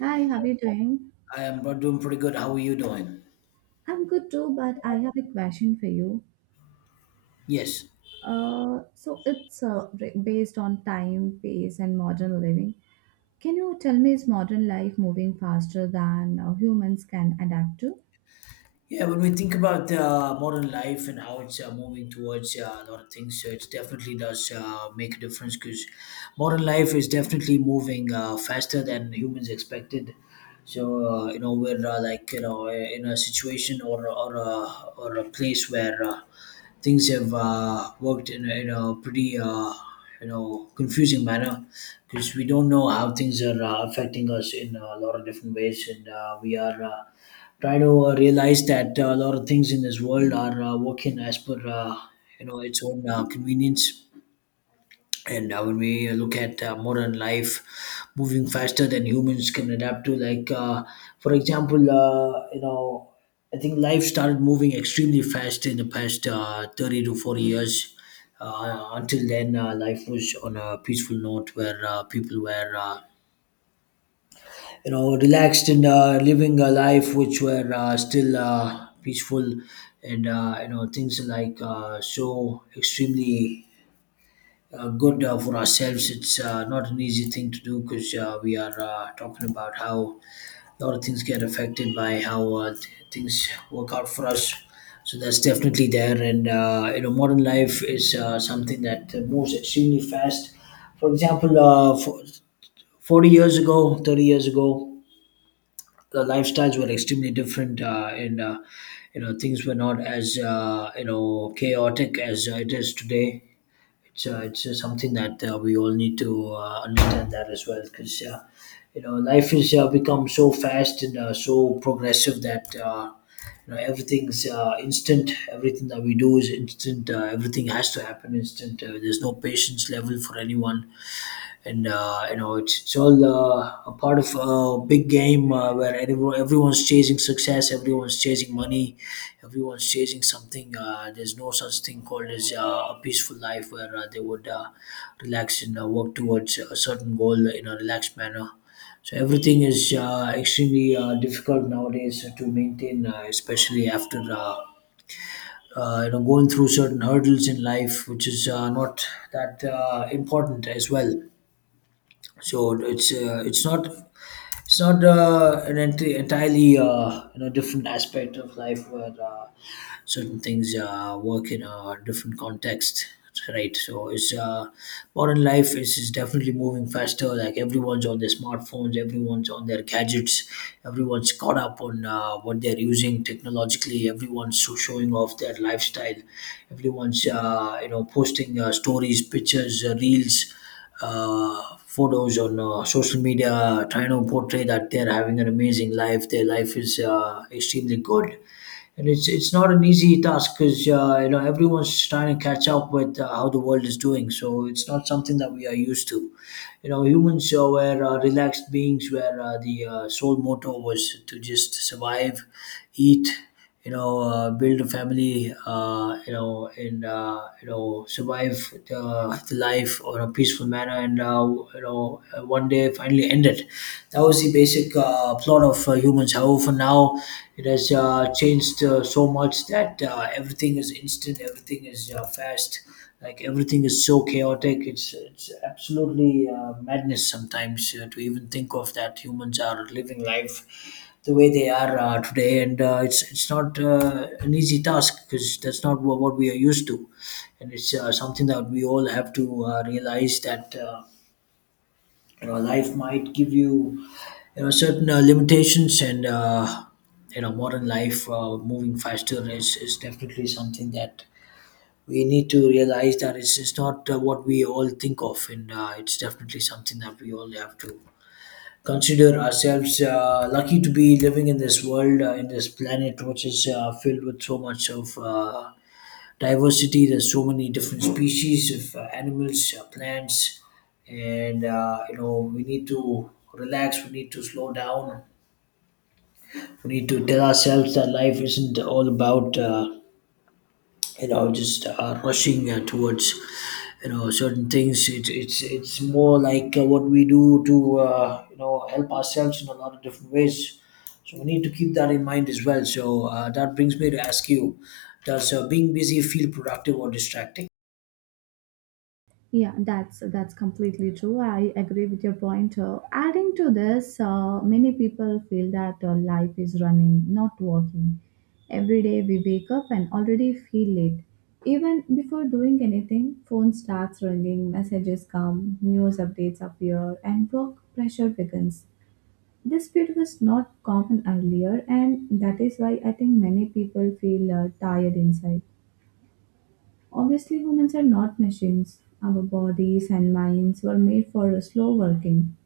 Hi, how are you doing? I am doing pretty good. How are you doing? I'm good too, but I have a question for you. Yes. So it's based on time, pace, and modern living. Can you tell me is modern life moving faster than humans can adapt to? Yeah, when we think about modern life and how it's moving towards a lot of things, it definitely does make a difference because modern life is definitely moving faster than humans expected. So you know we're like you know in a situation or or a place where things have worked in a pretty you know confusing manner because we don't know how things are affecting us in a lot of different ways, and we are trying to realize that a lot of things in this world are working as per you know its own convenience and when we look at modern life moving faster than humans can adapt to like for example you know I think life started moving extremely fast in the past 30 to 40 years until then life was on a peaceful note where people were you know relaxed and living a life which were still peaceful and you know things like so extremely good for ourselves. It's not an easy thing to do because we are talking about how a lot of things get affected by how things work out for us. So that's definitely there. And you know, modern life is something that moves extremely fast. For example, for 40 years ago, 30 years ago, the lifestyles were extremely different, and you know things were not as you know chaotic as it is today. It's something that we all need to understand that as well because you know life has become so fast and so progressive that you know everything's instant, everything that we do is instant, everything has to happen instant, there's no patience level for anyone and you know it's all a part of a big game where everyone's chasing success, everyone's chasing money, everyone's chasing something. There's no such thing called as a peaceful life where they would relax and work towards a certain goal in a relaxed manner. So everything is extremely difficult nowadays to maintain, especially after you know going through certain hurdles in life which is not that important as well. So it's not an ent- entirely you know different aspect of life where certain things work in a different context, right? So it's modern life is definitely moving faster. Like everyone's on their smartphones, everyone's on their gadgets, everyone's caught up on what they're using technologically, everyone's so showing off their lifestyle. Everyone's you know posting stories, pictures, reels, photos on social media, trying to portray that they're having an amazing life. Their life is extremely good, and it's not an easy task because you know everyone's trying to catch up with how the world is doing. So it's not something that we are used to. You know, humans were relaxed beings where the sole motto was to just survive, eat, you know, build a family, you know, and you know survive the life on a peaceful manner. And you know, one day they finally ended. That was the basic plot of humans. However, now it has changed so much that everything is instant, everything is fast, like everything is so chaotic. It's absolutely madness sometimes to even think of that humans are living life the way they are today, and it's not an easy task because that's not what we are used to, and it's something that we all have to realize that. You know life might give you you know certain limitations and you know modern life moving faster is definitely something that we need to realize that it's not what we all think of, and it's definitely something that we all have to consider ourselves lucky to be living in this world, in this planet which is filled with so much of diversity. There's so many different species of animals, plants, and you know we need to relax. We need to slow down. We need to tell ourselves that life isn't all about you know just rushing towards you know certain things. It's more like what we do to you know help ourselves in a lot of different ways. So we need to keep that in mind as well. So that brings me to ask you: Does being busy feel productive or distracting? Yeah, that's completely true. I agree with your point. Adding to this, many people feel that life is running, not walking. Every day we wake up and already feel late. Even before doing anything, phone starts ringing, messages come, news updates appear, and work pressure begins. This speed was not common earlier, and that is why I think many people feel tired inside. Obviously, humans are not machines. Our bodies and minds were made for slow working,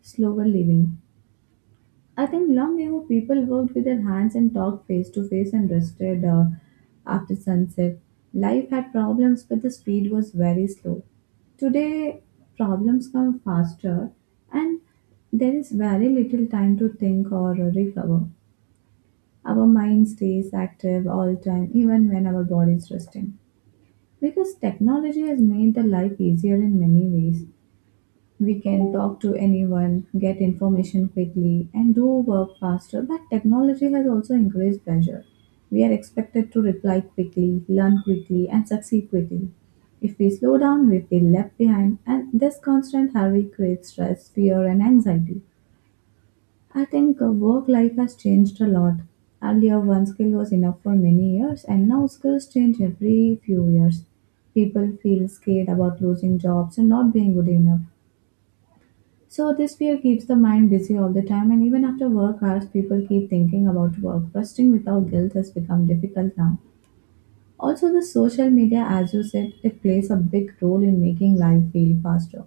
slower living. I think long ago people worked with their hands and talked face to face and rested after sunset. Life had problems, but the speed was very slow. Today, problems come faster and there is very little time to think or recover. Our mind stays active all time, even when our body is resting. Because technology has made the life easier in many ways. We can talk to anyone, get information quickly, and do work faster, but technology has also increased pressure. We are expected to reply quickly, learn quickly, and succeed quickly. If we slow down, we feel left behind, and this constant hurry creates stress, fear, and anxiety. I think work life has changed a lot. Earlier, one skill was enough for many years, and now skills change every few years. People feel scared about losing jobs and not being good enough. So, this fear keeps the mind busy all the time, and even after work hours, people keep thinking about work. Resting without guilt has become difficult now. Also, the social media, as you said, it plays a big role in making life feel faster.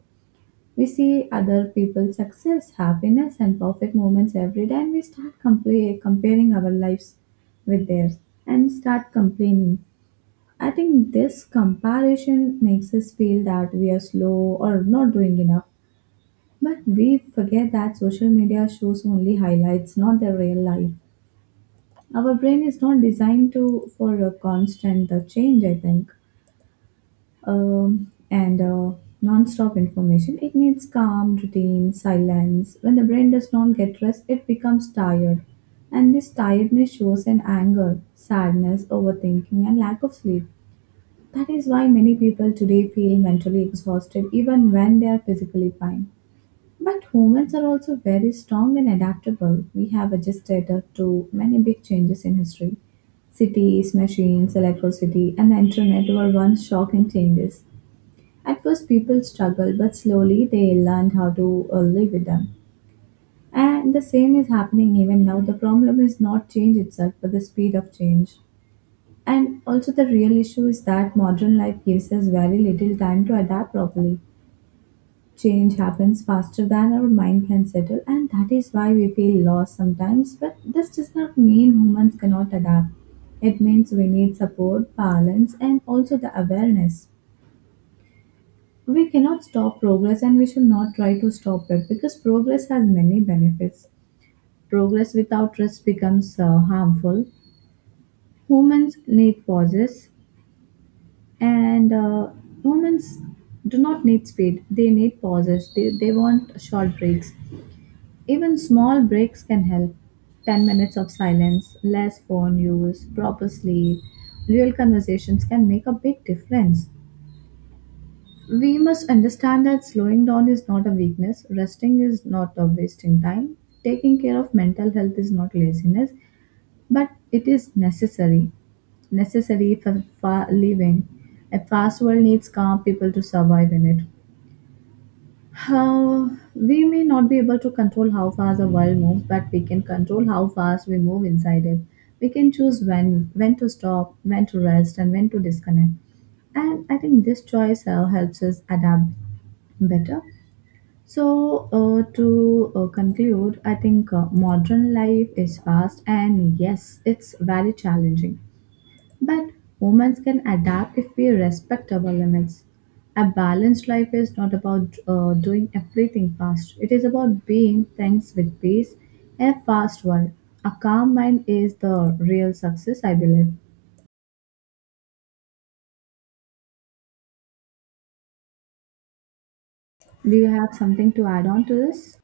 We see other people's success, happiness, and perfect moments every day, and we start comparing our lives with theirs and start complaining. I think this comparison makes us feel that we are slow or not doing enough. But we forget that social media shows only highlights, not the real life. Our brain is not designed to for a constant change, I think. And Non-stop information. It needs calm, routine, silence. When the brain does not get rest, it becomes tired, and this tiredness shows in anger, sadness, overthinking, and lack of sleep. That is why many people today feel mentally exhausted even when they are physically fine. But humans are also very strong and adaptable. We have adjusted to many big changes in history. Cities, machines, electricity, and the internet were once shocking changes at first, people struggle, but slowly they learn how to live with them. And the same is happening even now. The problem is not change itself, but the speed of change. And also, the real issue is that modern life gives us very little time to adapt properly. Change happens faster than our mind can settle, and that is why we feel lost sometimes. But this does not mean humans cannot adapt. It means we need support, balance, and also the awareness. We cannot stop progress and we should not try to stop it because progress has many benefits. Progress without rest becomes harmful. Humans need pauses and uh, humans do not need speed, they need pauses, they want short breaks. Even small breaks can help. 10 minutes of silence, less phone use, proper sleep, real conversations can make a big difference. We must understand that slowing down is not a weakness, resting is not a wasting time, taking care of mental health is not laziness, but it is necessary. Necessary for living. A fast world needs calm people to survive in it. How we may not be able to control how fast the world moves, but we can control how fast we move inside it. We can choose when to stop, when to rest, and when to disconnect. And I think this choice helps us adapt better. So, to conclude, I think modern life is fast and yes, it's very challenging. But humans can adapt if we respect our limits. A balanced life is not about doing everything fast, it is about being things with peace in a fast world. A calm mind is the real success, I believe. Do you have something to add on to this?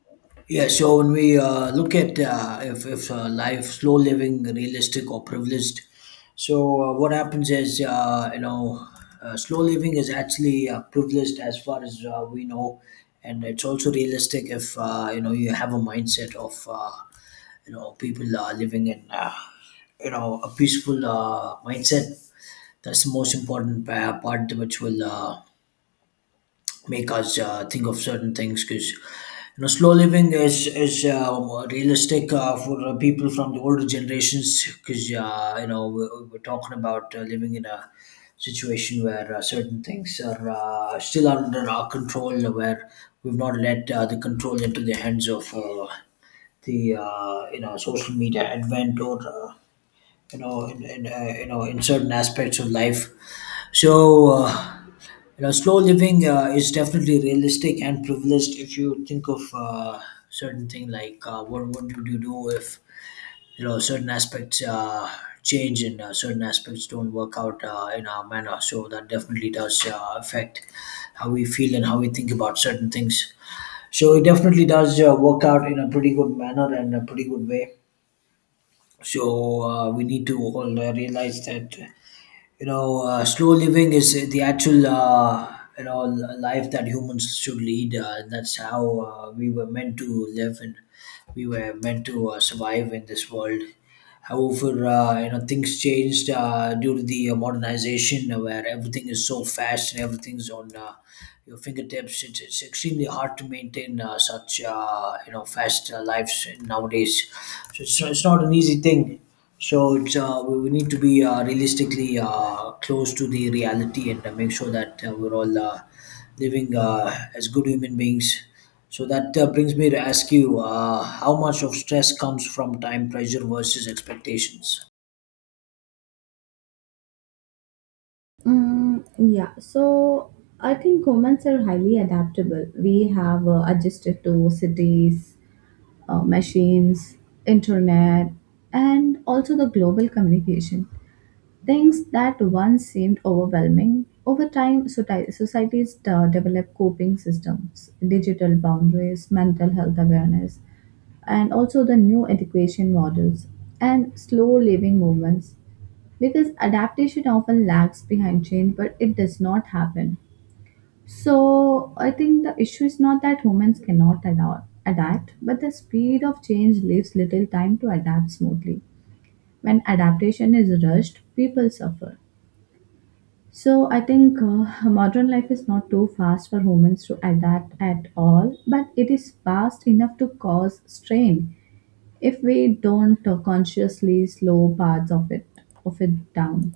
Yeah, so when we look at if life, slow living, realistic or privileged, so what happens is, you know, slow living is actually privileged as far as we know, and it's also realistic if, you know, you have a mindset of, you know, people are living in, you know, a peaceful mindset. That's the most important part which will make us think of certain things, because you know slow living is realistic for people from the older generations, because you know we're talking about living in a situation where certain things are still under our control, where we've not let the control into the hands of the you know social media advent or you know you know in certain aspects of life. So, you know, slow living is definitely realistic and privileged. If you think of certain thing like what would you do if you know certain aspects change and certain aspects don't work out in our manner. So that definitely does affect how we feel and how we think about certain things. So it definitely does work out in a pretty good manner and a pretty good way. So we need to all realize that you know slow living is the actual you know life that humans should lead. That's how we were meant to live and we were meant to survive in this world. However, you know things changed due to the modernization, where everything is so fast and everything's on your fingertips. It's extremely hard to maintain such you know fast lives nowadays. So it's not an easy thing. So it's we need to be realistically close to the reality and make sure that we're all living as good human beings. So that brings me to ask you, how much of stress comes from time pressure versus expectations? Mm, yeah, so I think humans are highly adaptable. We have adjusted to cities, machines, internet, and also the global communication. Things that once seemed overwhelming. Over time, societies develop coping systems, digital boundaries, mental health awareness, and also the new education models and slow living movements because adaptation often lags behind change but it does not happen. So I think the issue is not that humans cannot adapt but the speed of change leaves little time to adapt smoothly. When adaptation is rushed people suffer. So I think modern life is not too fast for humans to adapt at all but it is fast enough to cause strain if we don't consciously slow parts of it down.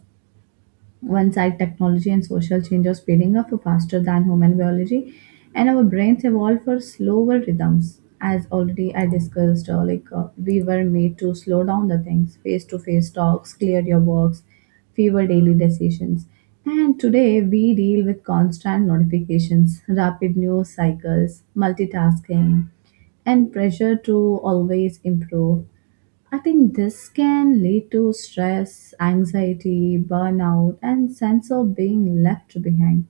One side, technology and social change are speeding up faster than human biology, and our brains evolve for slower rhythms. As already I discussed, we were made to slow down the things, face-to-face talks, clear your works, fewer daily decisions. And today we deal with constant notifications, rapid news cycles, multitasking, and pressure to always improve. I think this can lead to stress, anxiety, burnout, and sense of being left behind.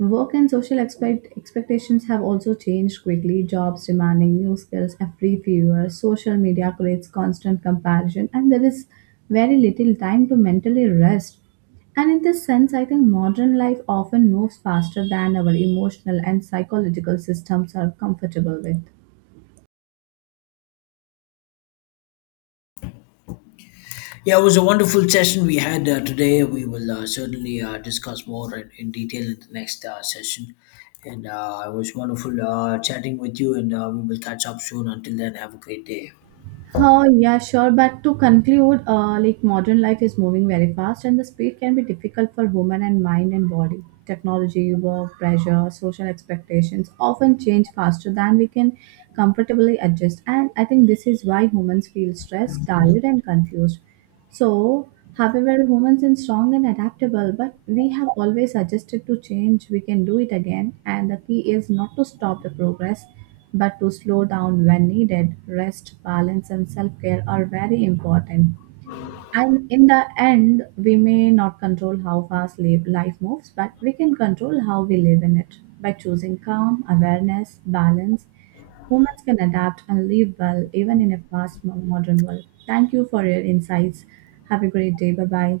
Work and social expectations have also changed quickly. Jobs demanding new skills every few years. Social media creates constant comparison, and there is very little time to mentally rest. And in this sense, I think modern life often moves faster than our emotional and psychological systems are comfortable with. Yeah, it was a wonderful session we had today. We will certainly discuss more in detail in the next session. And it was wonderful chatting with you, and we will catch up soon. Until then, have a great day. Oh, yeah, sure. But to conclude, modern life is moving very fast, and the speed can be difficult for human and mind and body. Technology, work, pressure, social expectations often change faster than we can comfortably adjust. And I think this is why humans feel stressed, tired, and confused. So, however, humans are strong and adaptable, but we have always adjusted to change, we can do it again. And the key is not to stop the progress, but to slow down when needed. Rest, balance, and self care are very important. And in the end, we may not control how fast life moves, but we can control how we live in it. By choosing calm, awareness, balance, humans can adapt and live well even in a fast modern world. Thank you for your insights. Have a great day. Bye bye.